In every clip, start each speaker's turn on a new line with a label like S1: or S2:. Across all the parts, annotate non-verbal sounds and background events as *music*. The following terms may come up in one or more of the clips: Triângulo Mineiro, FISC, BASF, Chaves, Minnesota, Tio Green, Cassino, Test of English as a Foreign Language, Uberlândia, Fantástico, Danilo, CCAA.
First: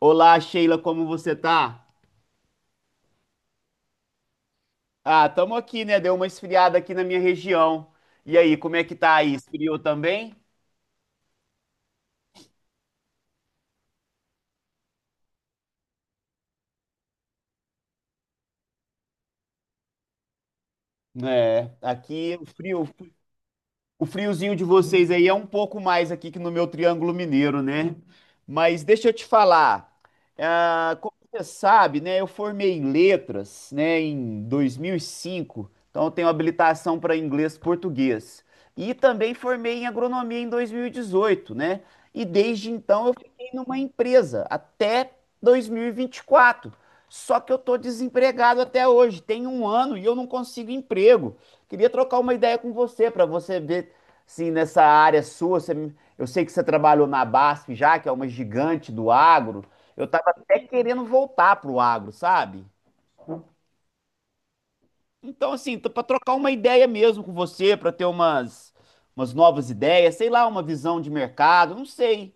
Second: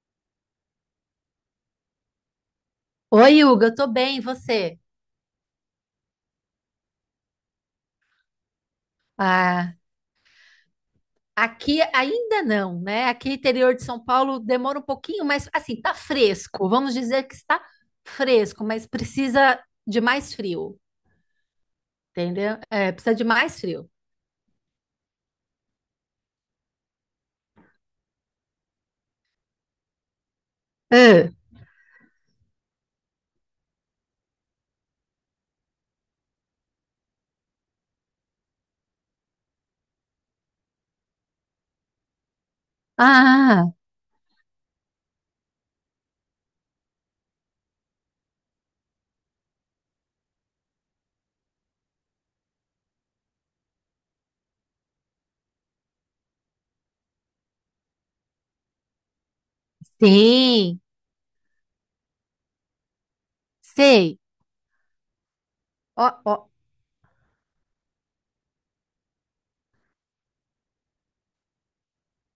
S1: Olá, Sheila, como você tá?
S2: Oi, Hugo, eu tô bem, e você?
S1: Ah, tamo aqui, né? Deu uma esfriada aqui na minha região. E aí, como é que tá aí?
S2: Ah,
S1: Esfriou também?
S2: aqui ainda não, né? Aqui interior de São Paulo demora um pouquinho, mas assim, tá fresco. Vamos dizer que está fresco, mas precisa de mais frio,
S1: É, aqui o
S2: entendeu?
S1: frio.
S2: É, precisa de mais frio.
S1: O friozinho de vocês aí é um pouco mais aqui que no meu Triângulo Mineiro, né? Mas deixa eu te falar. Como
S2: É.
S1: você sabe, né? Eu formei em letras, né, em dois mil e cinco. Então eu tenho habilitação para inglês e português. E também formei em agronomia em 2018, né? E desde então eu fiquei
S2: Ah,
S1: numa empresa até dois mil e vinte e quatro. Só que eu tô desempregado até hoje. Tem um ano e eu não consigo emprego. Queria trocar uma ideia com você para você ver. Sim, nessa área sua, eu sei que você trabalhou na BASF já, que é uma gigante do agro. Eu estava até
S2: sim,
S1: querendo voltar pro agro, sabe?
S2: sei.
S1: Então, assim, para
S2: Ó,
S1: trocar uma
S2: ó,
S1: ideia mesmo com você, para ter umas novas ideias, sei lá, uma visão de mercado, não sei.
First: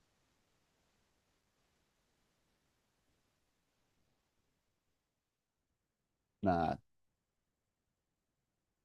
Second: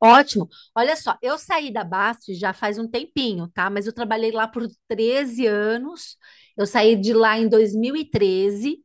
S2: ótimo. Olha só, eu saí da Bast já faz um tempinho, tá? Mas eu trabalhei lá por 13 anos. Eu
S1: Ah,
S2: saí de lá em 2013.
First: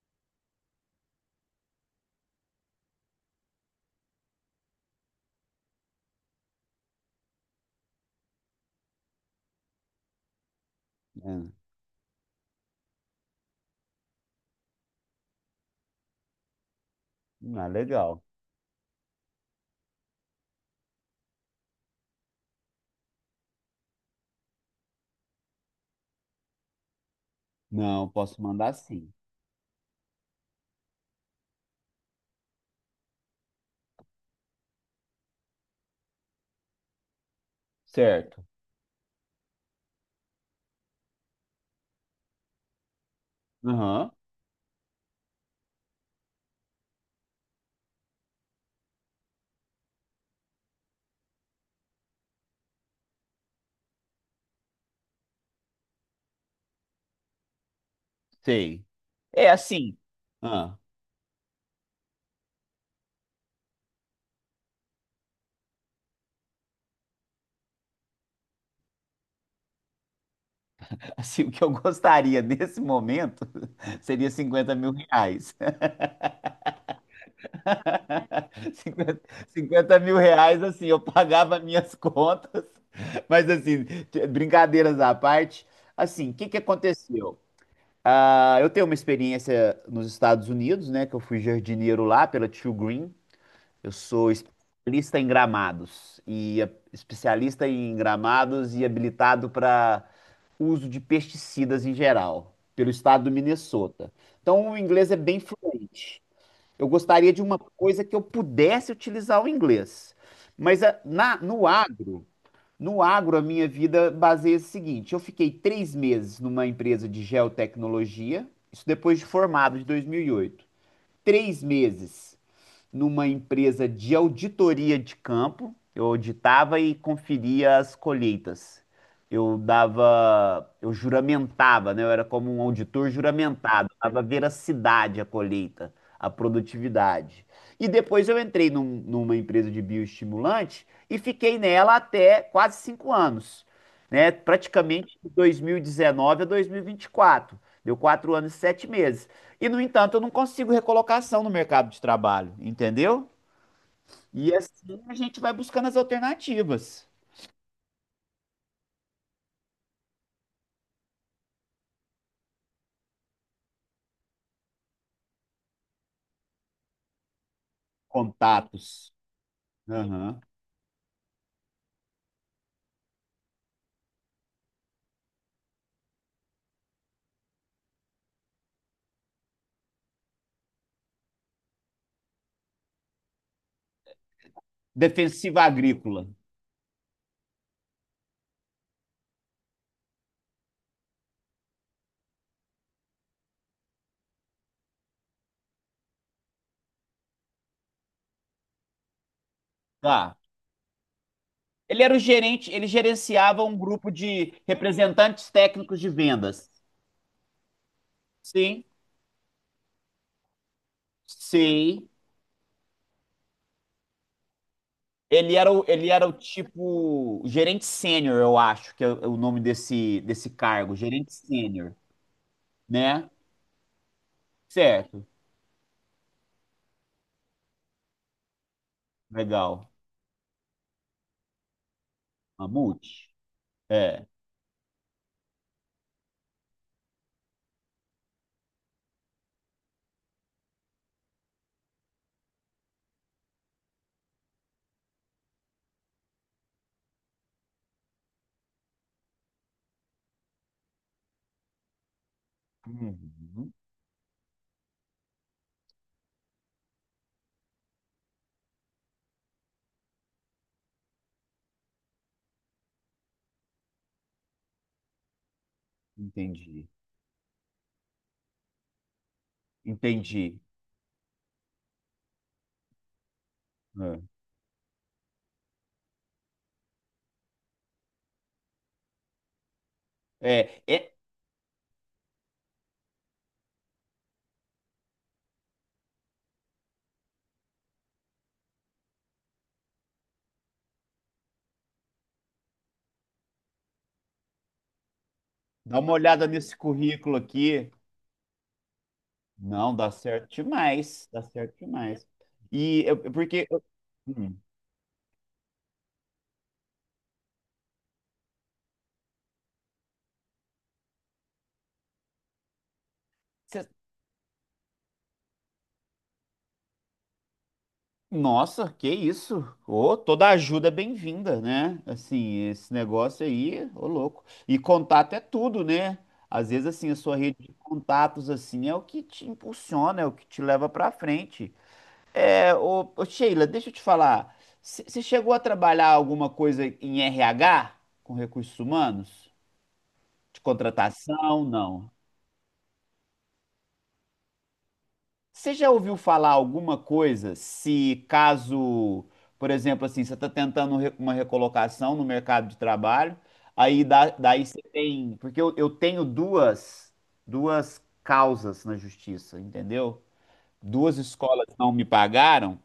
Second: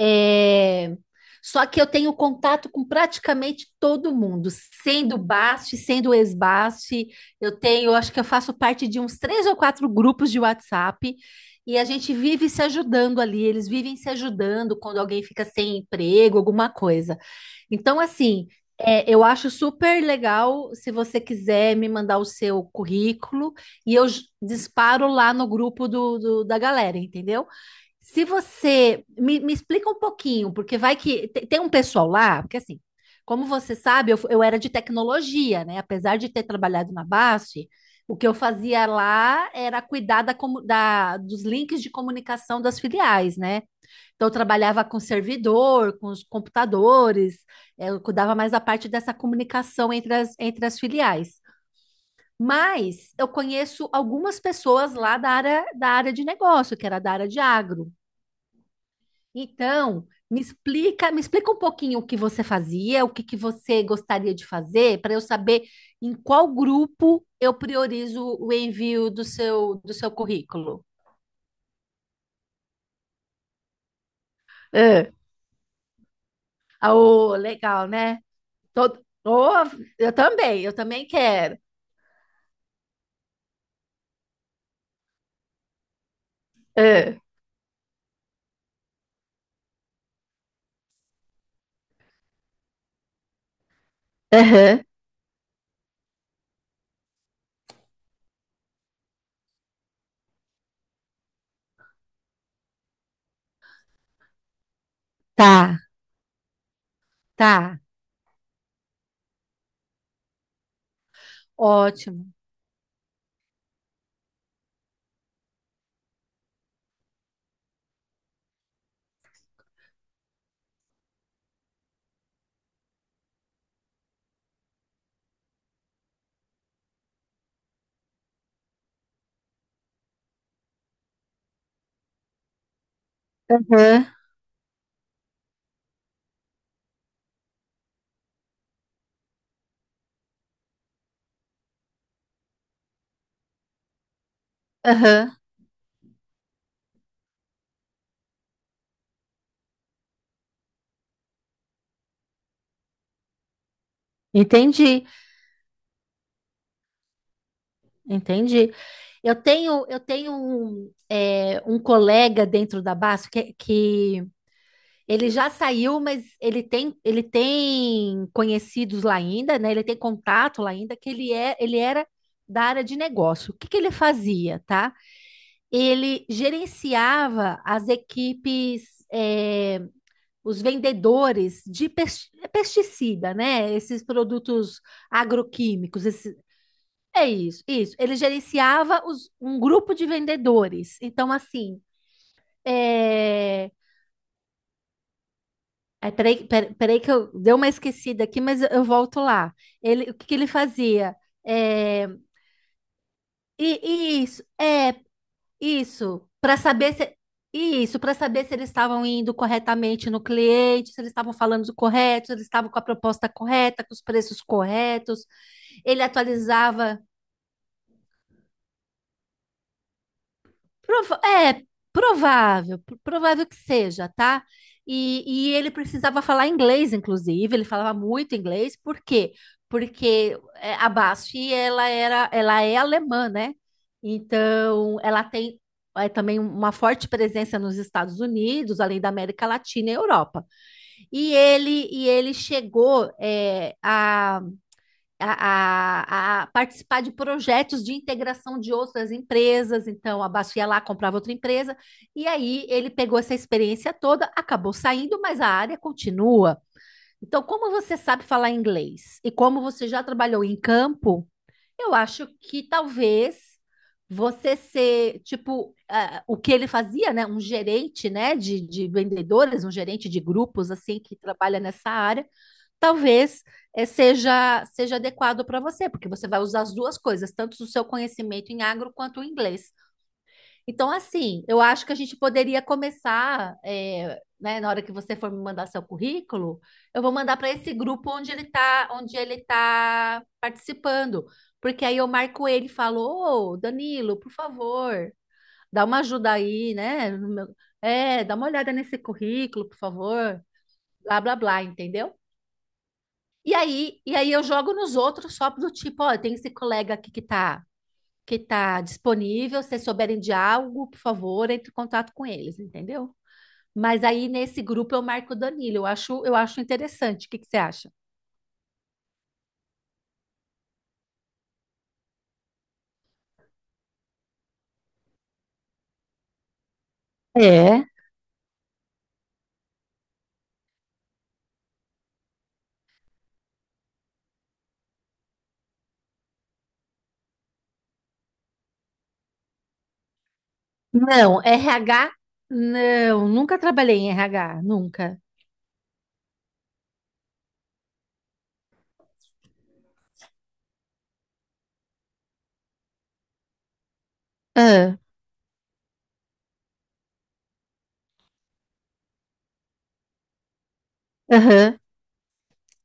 S2: É. Só que eu tenho contato com praticamente todo mundo, sendo BASF, sendo ex-BASF. Eu tenho, acho que eu faço parte de uns três ou quatro grupos de WhatsApp
S1: é.
S2: e a gente vive se ajudando ali. Eles vivem se ajudando quando alguém fica sem emprego, alguma coisa.
S1: Ah,
S2: Então,
S1: legal.
S2: assim, é, eu acho super legal se você quiser me mandar o seu currículo e eu disparo lá no grupo da galera, entendeu?
S1: Não,
S2: Se
S1: posso mandar
S2: você
S1: sim.
S2: me explica um pouquinho, porque vai que tem um pessoal lá, porque assim, como você sabe, eu era de tecnologia, né? Apesar de ter trabalhado na BASF, o que eu
S1: Certo.
S2: fazia lá era cuidar dos links de comunicação das filiais, né?
S1: Aham,
S2: Então, eu trabalhava com servidor, com os computadores, eu cuidava mais da parte dessa comunicação entre as filiais. Mas eu conheço algumas pessoas lá da área de negócio, que era da área de agro.
S1: sei. É assim.
S2: Então, me
S1: Ah,
S2: explica, me explica um pouquinho o que você fazia, o que que você gostaria de fazer, para eu saber em qual grupo eu priorizo o envio do seu currículo.
S1: *laughs* assim, o que eu gostaria nesse momento *laughs* seria cinquenta mil
S2: É.
S1: reais.
S2: Ah, ô, legal, né?
S1: *laughs*
S2: Todo,
S1: 50
S2: ô,
S1: 50
S2: eu
S1: mil reais,
S2: também, eu
S1: assim, eu
S2: também quero.
S1: pagava minhas contas, *laughs* mas assim, brincadeiras à parte, assim, o que que
S2: É.
S1: aconteceu? Ah, eu tenho uma experiência nos Estados Unidos, né, que eu fui jardineiro lá pela Tio Green, eu sou
S2: Aham.
S1: especialista em gramados, especialista em gramados e habilitado para uso de pesticidas em geral, pelo estado do Minnesota. Então, o inglês é bem
S2: Tá,
S1: fluente. Eu gostaria de uma
S2: tá,
S1: coisa que eu pudesse utilizar o inglês. Mas no agro,
S2: ótimo.
S1: no agro, a minha vida baseia-se no seguinte: eu fiquei 3 meses numa empresa de geotecnologia, isso depois de formado, de 2008. 3 meses numa empresa de auditoria de campo. Eu auditava e conferia as colheitas. Eu juramentava, né? Eu era como um auditor juramentado,
S2: Aham,
S1: dava veracidade à colheita, à produtividade. E depois eu entrei numa empresa de bioestimulante e fiquei nela até quase 5 anos, né? Praticamente de
S2: aham.
S1: 2019 a 2024. Deu 4 anos e 7 meses. E, no entanto, eu não consigo recolocação no mercado de trabalho, entendeu? E assim
S2: Entendi,
S1: a gente vai buscando as alternativas.
S2: entendi. Eu tenho um, é, um colega dentro da BASF que, ele já saiu, mas ele tem conhecidos
S1: Contatos.
S2: lá ainda, né? Ele tem
S1: Aham.
S2: contato lá ainda, que ele é, ele era da área de negócio. O que que ele fazia, tá? Ele gerenciava as equipes, os vendedores de pesticida, né? Esses produtos
S1: Defensiva
S2: agroquímicos,
S1: agrícola.
S2: é isso, isso. Ele gerenciava um grupo de vendedores. Então, assim, é. É, peraí que eu dei uma esquecida aqui, mas eu volto lá. Ele, o que que
S1: Tá.
S2: ele fazia?
S1: Ele
S2: É,
S1: era o gerente, ele gerenciava um
S2: e,
S1: grupo
S2: e isso,
S1: de
S2: é
S1: representantes técnicos de
S2: isso,
S1: vendas.
S2: para saber se eles
S1: Sim,
S2: estavam indo corretamente no cliente, se eles estavam falando do
S1: sei.
S2: correto, se eles estavam com a proposta correta, com os preços corretos.
S1: Ele era o,
S2: Ele
S1: ele era o
S2: atualizava.
S1: tipo gerente sênior, eu acho, que é o nome desse, desse cargo, gerente
S2: É
S1: sênior,
S2: provável,
S1: né?
S2: provável que seja, tá? E,
S1: Certo.
S2: e ele precisava falar inglês, inclusive, ele falava muito inglês, por quê?
S1: Legal.
S2: Porque a Basf, ela era, ela é
S1: Mamute.
S2: alemã, né?
S1: É.
S2: Então, ela tem também uma forte presença nos Estados Unidos, além da América Latina e Europa. E ele chegou a participar de projetos de integração de outras empresas. Então, a Baço ia lá, comprava outra empresa, e aí ele pegou essa
S1: Uhum.
S2: experiência toda, acabou saindo, mas a área continua. Então, como você sabe falar inglês e como você já trabalhou em campo, eu acho que talvez você ser, tipo, o que ele
S1: Entendi,
S2: fazia, né? Um gerente, né, de vendedores, um gerente de
S1: entendi.
S2: grupos, assim, que trabalha nessa área talvez seja adequado para você, porque você vai usar as duas coisas, tanto o seu conhecimento em agro quanto o inglês.
S1: É,
S2: Então,
S1: é, é,
S2: assim, eu acho que a gente poderia começar, né, na hora que você for me mandar seu currículo, eu vou mandar para esse grupo onde ele está, onde ele tá participando, porque aí eu marco ele e falo, ô, Danilo, por favor, dá
S1: dá
S2: uma
S1: uma
S2: ajuda
S1: olhada
S2: aí,
S1: nesse
S2: né? no
S1: currículo
S2: meu-
S1: aqui.
S2: É, dá uma olhada nesse currículo, por
S1: Não, dá
S2: favor,
S1: certo
S2: blá,
S1: demais,
S2: blá,
S1: dá
S2: blá,
S1: certo
S2: entendeu?
S1: demais. E eu-
S2: E
S1: porque, eu-
S2: aí, e aí eu
S1: hum,
S2: jogo nos outros só do tipo, ó, tem esse colega aqui que tá disponível, se souberem de algo, por favor, entre em contato com eles, entendeu?
S1: cê-
S2: Mas aí nesse grupo eu marco o Danilo, eu acho interessante. O que que você acha?
S1: Nossa, que isso? Ô, toda ajuda é bem-vinda, né? Assim, esse negócio aí, ô louco. E contato é tudo, né? Às vezes, assim, a sua rede de
S2: É.
S1: contatos, assim, é o que te impulsiona, é o que te leva pra frente. É, ô, Sheila, deixa eu te falar. Você chegou a trabalhar alguma coisa em RH, com recursos humanos? De
S2: Não,
S1: contratação? Não.
S2: RH, não, nunca trabalhei em RH, nunca.
S1: Você já ouviu falar alguma coisa se caso, por exemplo, assim, você está tentando uma recolocação no mercado de trabalho, daí você
S2: Ah,
S1: tem. Porque eu tenho duas, duas causas na justiça, entendeu? Duas escolas
S2: aham,
S1: não me pagaram,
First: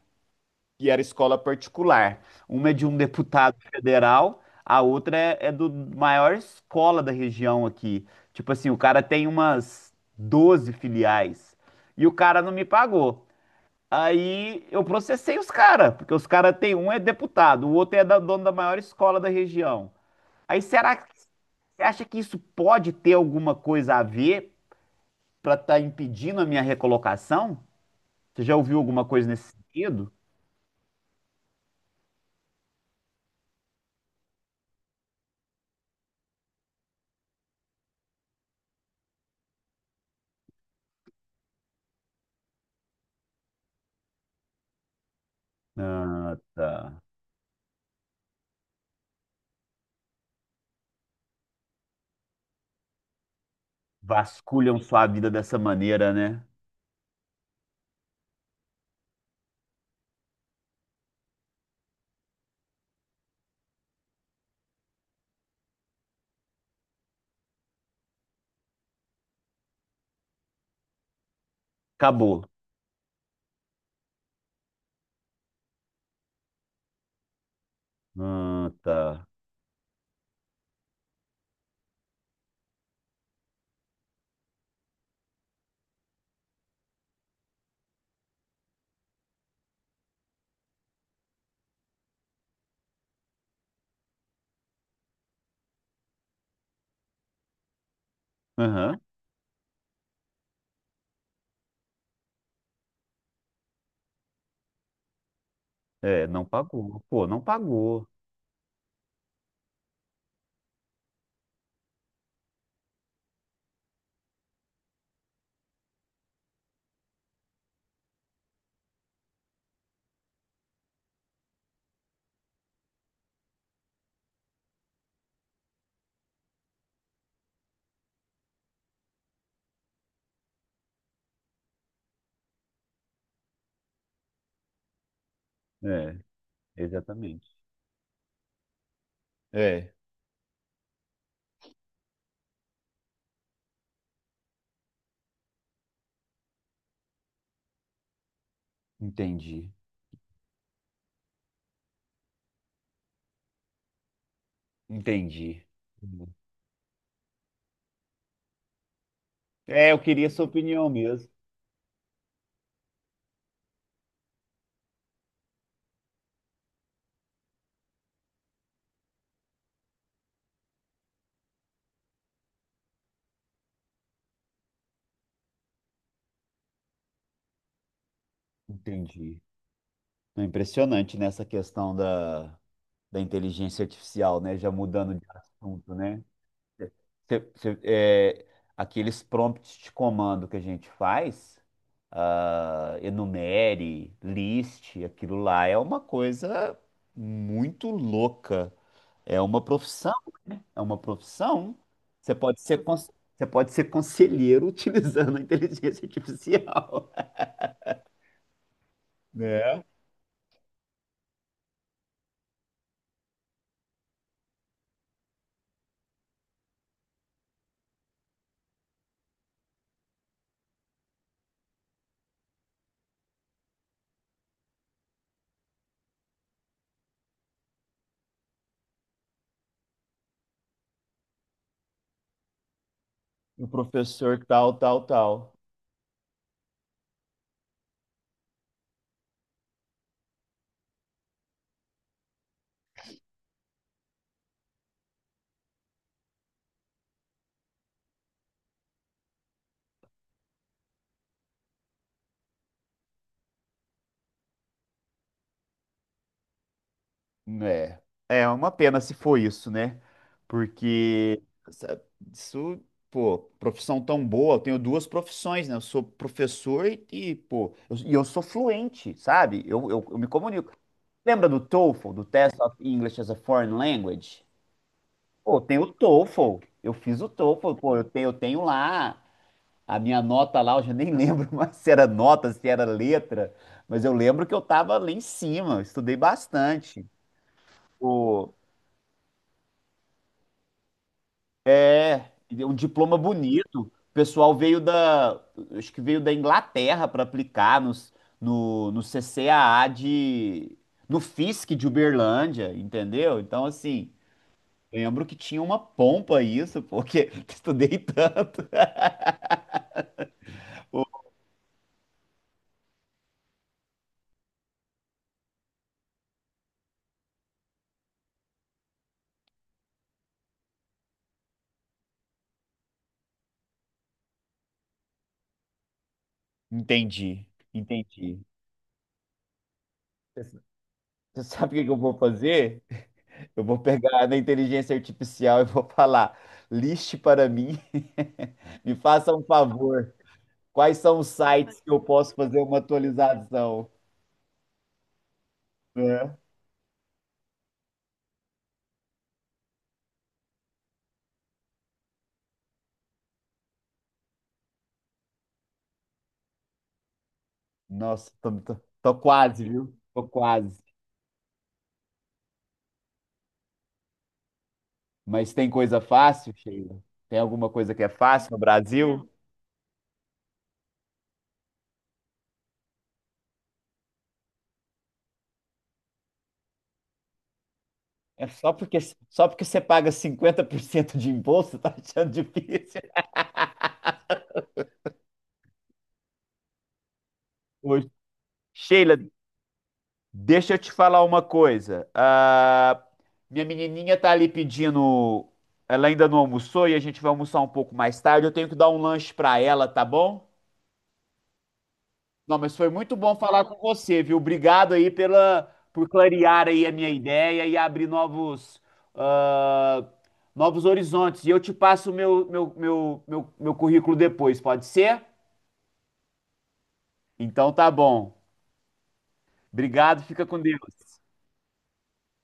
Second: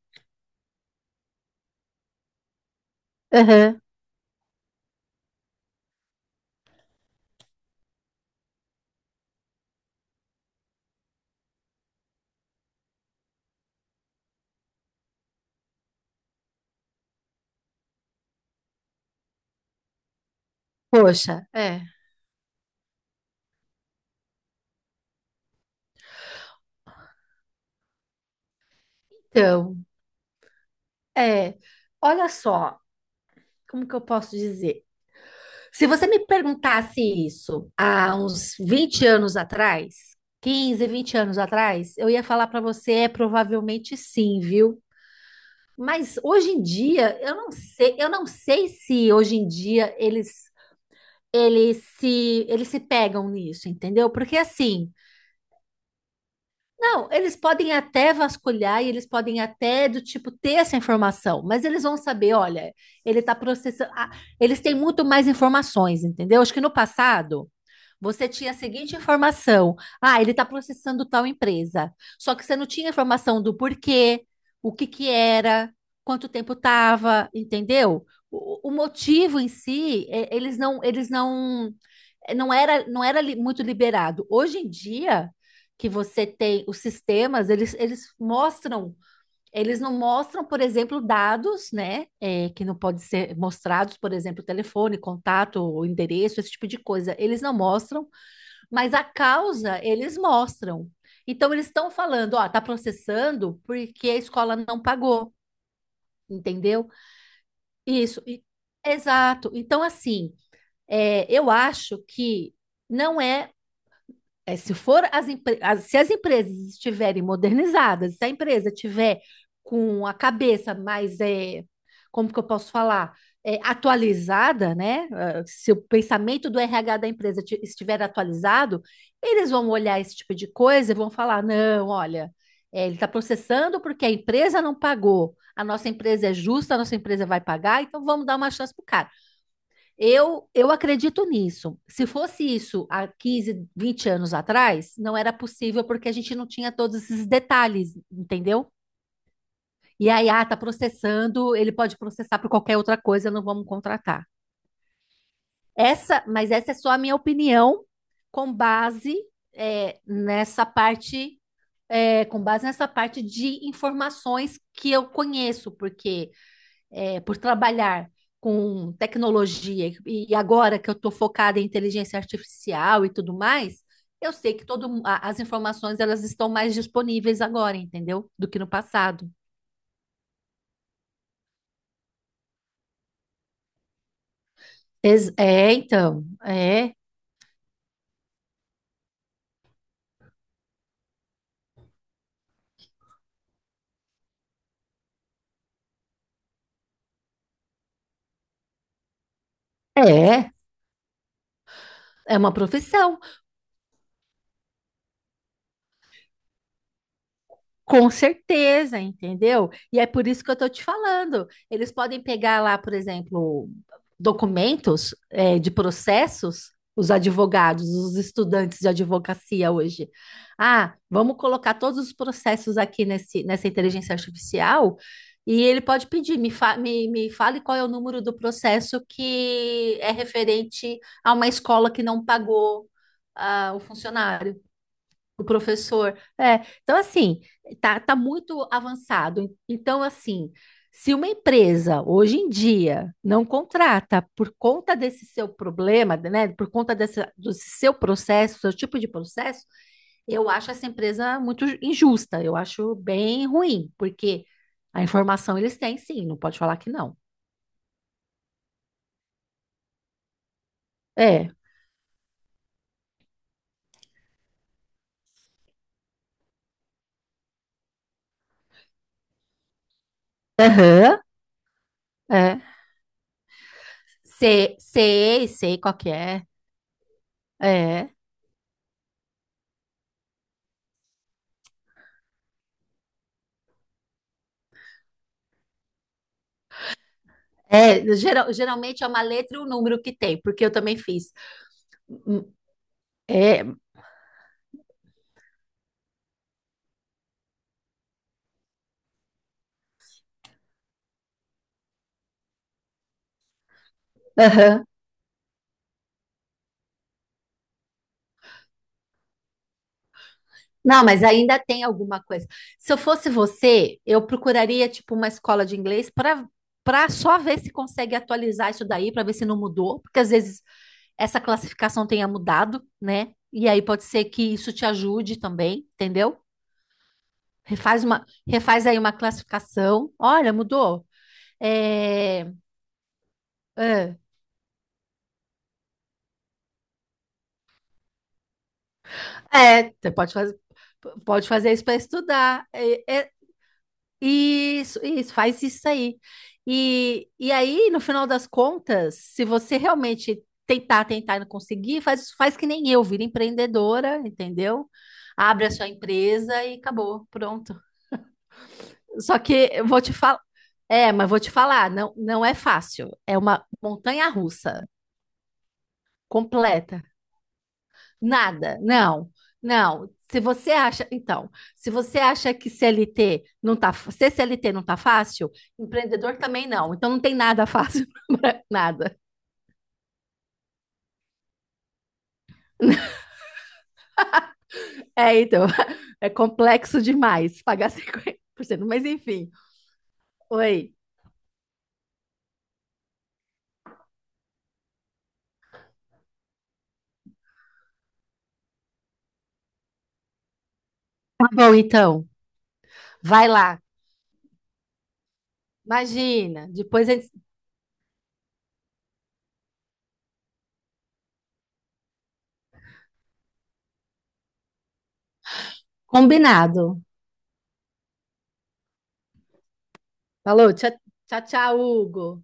S1: que era escola particular. Uma é de um deputado
S2: aham.
S1: federal, a outra é do maior escola da região aqui. Tipo assim, o cara tem umas 12 filiais e o cara não me pagou. Aí eu processei os caras, porque os caras tem um é deputado, o outro é da dono da maior escola da região. Aí será que
S2: Poxa, é.
S1: você acha que isso pode ter alguma coisa a ver para estar impedindo a minha recolocação? Você já ouviu alguma coisa nesse
S2: Então,
S1: sentido?
S2: é, olha só, como que eu posso dizer? Se você me perguntasse isso há uns 20 anos atrás, 15, 20 anos atrás, eu ia falar para você, é provavelmente sim, viu? Mas
S1: Ah,
S2: hoje em
S1: tá.
S2: dia, eu não sei se hoje em dia eles se pegam nisso, entendeu? Porque
S1: Vasculham
S2: assim,
S1: sua vida dessa maneira, né?
S2: não, eles podem até vasculhar e eles podem até do tipo ter essa informação, mas eles vão saber, olha, ele está processando. Ah, eles têm muito mais informações, entendeu? Acho que no passado você tinha a seguinte informação: ah, ele está processando tal empresa. Só
S1: Acabou.
S2: que você não tinha informação do porquê, o que que era, quanto tempo estava, entendeu? O,
S1: Ah,
S2: o
S1: tá.
S2: motivo em si, eles não, não era, não era muito liberado. Hoje em dia que você tem, os sistemas, eles mostram. Eles não mostram, por exemplo, dados, né? É, que não podem ser mostrados, por exemplo, telefone, contato, endereço, esse tipo de coisa. Eles não mostram, mas
S1: Aham.
S2: a causa eles mostram. Então eles estão falando, ó, tá processando porque a escola não pagou,
S1: É, não
S2: entendeu?
S1: pagou. Pô, não pagou.
S2: Isso, exato. Então, assim, é, eu acho que não é. É, se for se as empresas estiverem modernizadas, se a empresa tiver com a cabeça mais, é, como que eu posso falar, é, atualizada, né? Ah, se o pensamento do RH da empresa estiver atualizado, eles vão olhar esse tipo de coisa e vão falar, não, olha, é, ele está processando porque a empresa não pagou, a nossa
S1: É,
S2: empresa é justa, a nossa empresa vai
S1: exatamente.
S2: pagar, então vamos dar uma chance para o cara.
S1: É,
S2: Eu acredito nisso. Se fosse isso há 15, 20 anos atrás, não era possível porque a gente não tinha todos esses detalhes, entendeu?
S1: entendi.
S2: E aí, ah, tá processando, ele pode processar por qualquer outra coisa, não vamos contratar.
S1: Entendi.
S2: Mas essa é só a minha opinião com base
S1: É, eu
S2: é,
S1: queria sua
S2: nessa
S1: opinião mesmo.
S2: parte, com base nessa parte de informações que eu conheço, porque por trabalhar com tecnologia e agora que eu estou focada em inteligência artificial e tudo mais, eu sei que as informações elas estão mais disponíveis agora, entendeu? Do que no passado.
S1: Entendi. É impressionante nessa questão da inteligência artificial, né? Já mudando de
S2: É,
S1: assunto, né?
S2: então,
S1: Cê- cê- é, Aqueles prompts de comando que a gente faz, enumere, list, aquilo lá é uma coisa muito louca. É uma profissão,
S2: é,
S1: né? É uma profissão. Você
S2: é uma
S1: pode ser, cons-
S2: profissão.
S1: você pode ser conselheiro *laughs* utilizando a inteligência artificial,
S2: Com certeza, entendeu?
S1: né?
S2: E é por isso que eu estou te falando. Eles podem pegar lá, por exemplo, documentos, de processos, os advogados, os estudantes de advocacia hoje. Ah, vamos colocar todos os processos aqui nessa inteligência artificial e ele pode pedir, me fale qual é o número do processo que é referente a uma escola que não pagou,
S1: O
S2: ah, o
S1: professor
S2: funcionário.
S1: tal, tal,
S2: O
S1: tal.
S2: professor. É, então, assim, tá muito avançado. Então, assim, se uma empresa hoje em dia não contrata por conta desse seu problema, né, por conta desse, do seu processo, seu tipo de processo, eu acho essa empresa muito injusta. Eu acho bem ruim, porque a informação eles têm, sim, não pode falar que não.
S1: É, é uma pena se for isso, né? Porque
S2: É.
S1: sa- isso, pô, profissão tão boa. Eu tenho duas profissões, né? Eu sou professor e, pô, e eu sou fluente, sabe? Eu me comunico.
S2: Aham,
S1: Lembra do TOEFL, do Test
S2: é.
S1: of English as a Foreign Language?
S2: Sei, sei,
S1: Pô, tem
S2: sei
S1: o
S2: qual que é.
S1: TOEFL. Eu fiz o TOEFL, pô, eu
S2: É.
S1: tenho, eu tenho lá a minha nota lá, eu já nem lembro *laughs* mais se era nota, se era letra, mas eu lembro que eu tava lá em cima, eu estudei bastante.
S2: É, geralmente é uma letra e um número que tem, porque eu também fiz.
S1: É. E um diploma
S2: É,
S1: bonito. O pessoal acho que veio da Inglaterra para aplicar nos, no, no CCAA no FISC de Uberlândia, entendeu? Então, assim,
S2: aham.
S1: lembro que tinha uma pompa isso, porque *laughs* estudei tanto. *laughs*
S2: Não, mas ainda tem alguma coisa. Se eu fosse você, eu procuraria tipo uma escola de inglês para só ver se consegue atualizar isso daí, para ver se não mudou, porque às vezes essa classificação tenha mudado, né? E aí pode ser que isso te ajude também, entendeu?
S1: Entendi,
S2: Refaz uma,
S1: entendi.
S2: refaz aí uma classificação.
S1: Você
S2: Olha, mudou.
S1: você sabe o que que eu vou
S2: É,
S1: fazer? Eu vou
S2: é,
S1: pegar na inteligência artificial e vou falar, liste para mim, *laughs* me faça um
S2: você
S1: favor.
S2: pode fazer.
S1: Quais são os
S2: Pode fazer
S1: sites
S2: isso
S1: que
S2: para
S1: eu posso fazer
S2: estudar.
S1: uma atualização,
S2: Isso, isso, faz isso aí.
S1: né?
S2: E aí, no final das contas, se você realmente tentar, tentar e não conseguir, faz, faz que nem eu, vira empreendedora, entendeu? Abre a sua empresa e acabou, pronto.
S1: Nossa, tô
S2: Só
S1: quase,
S2: que eu
S1: viu?
S2: vou te
S1: Tô
S2: falar,
S1: quase.
S2: mas vou te falar, não, não é fácil, é uma montanha-russa
S1: Mas tem coisa fácil, Sheila?
S2: completa.
S1: Tem alguma coisa que é fácil no
S2: Nada,
S1: Brasil?
S2: não, não. Se você acha, então, se você acha que CLT não tá, se CLT não tá fácil, empreendedor também não. Então não tem nada fácil,
S1: É
S2: *laughs*
S1: só porque,
S2: nada.
S1: só porque você paga 50% de imposto, *laughs* tá achando difícil?
S2: É, então, *laughs* é complexo demais pagar
S1: Hoje.
S2: 50% mas
S1: Sheila,
S2: enfim.
S1: deixa eu te
S2: Oi.
S1: falar uma coisa. Ah, minha menininha tá ali pedindo. Ela ainda não almoçou e a gente vai almoçar um pouco mais tarde. Eu tenho que dar um lanche pra ela, tá bom?
S2: Tá bom, então.
S1: Não, mas foi muito bom
S2: Vai
S1: falar com
S2: lá.
S1: você, viu? Obrigado aí por clarear
S2: Imagina,
S1: aí a
S2: depois
S1: minha
S2: a gente...
S1: ideia e abrir ah, novos horizontes. E eu te passo o meu currículo depois, pode ser?
S2: Combinado.
S1: Então tá bom. Obrigado, fica com
S2: Falou, tchau,
S1: Deus.
S2: tchau, tchau, Hugo.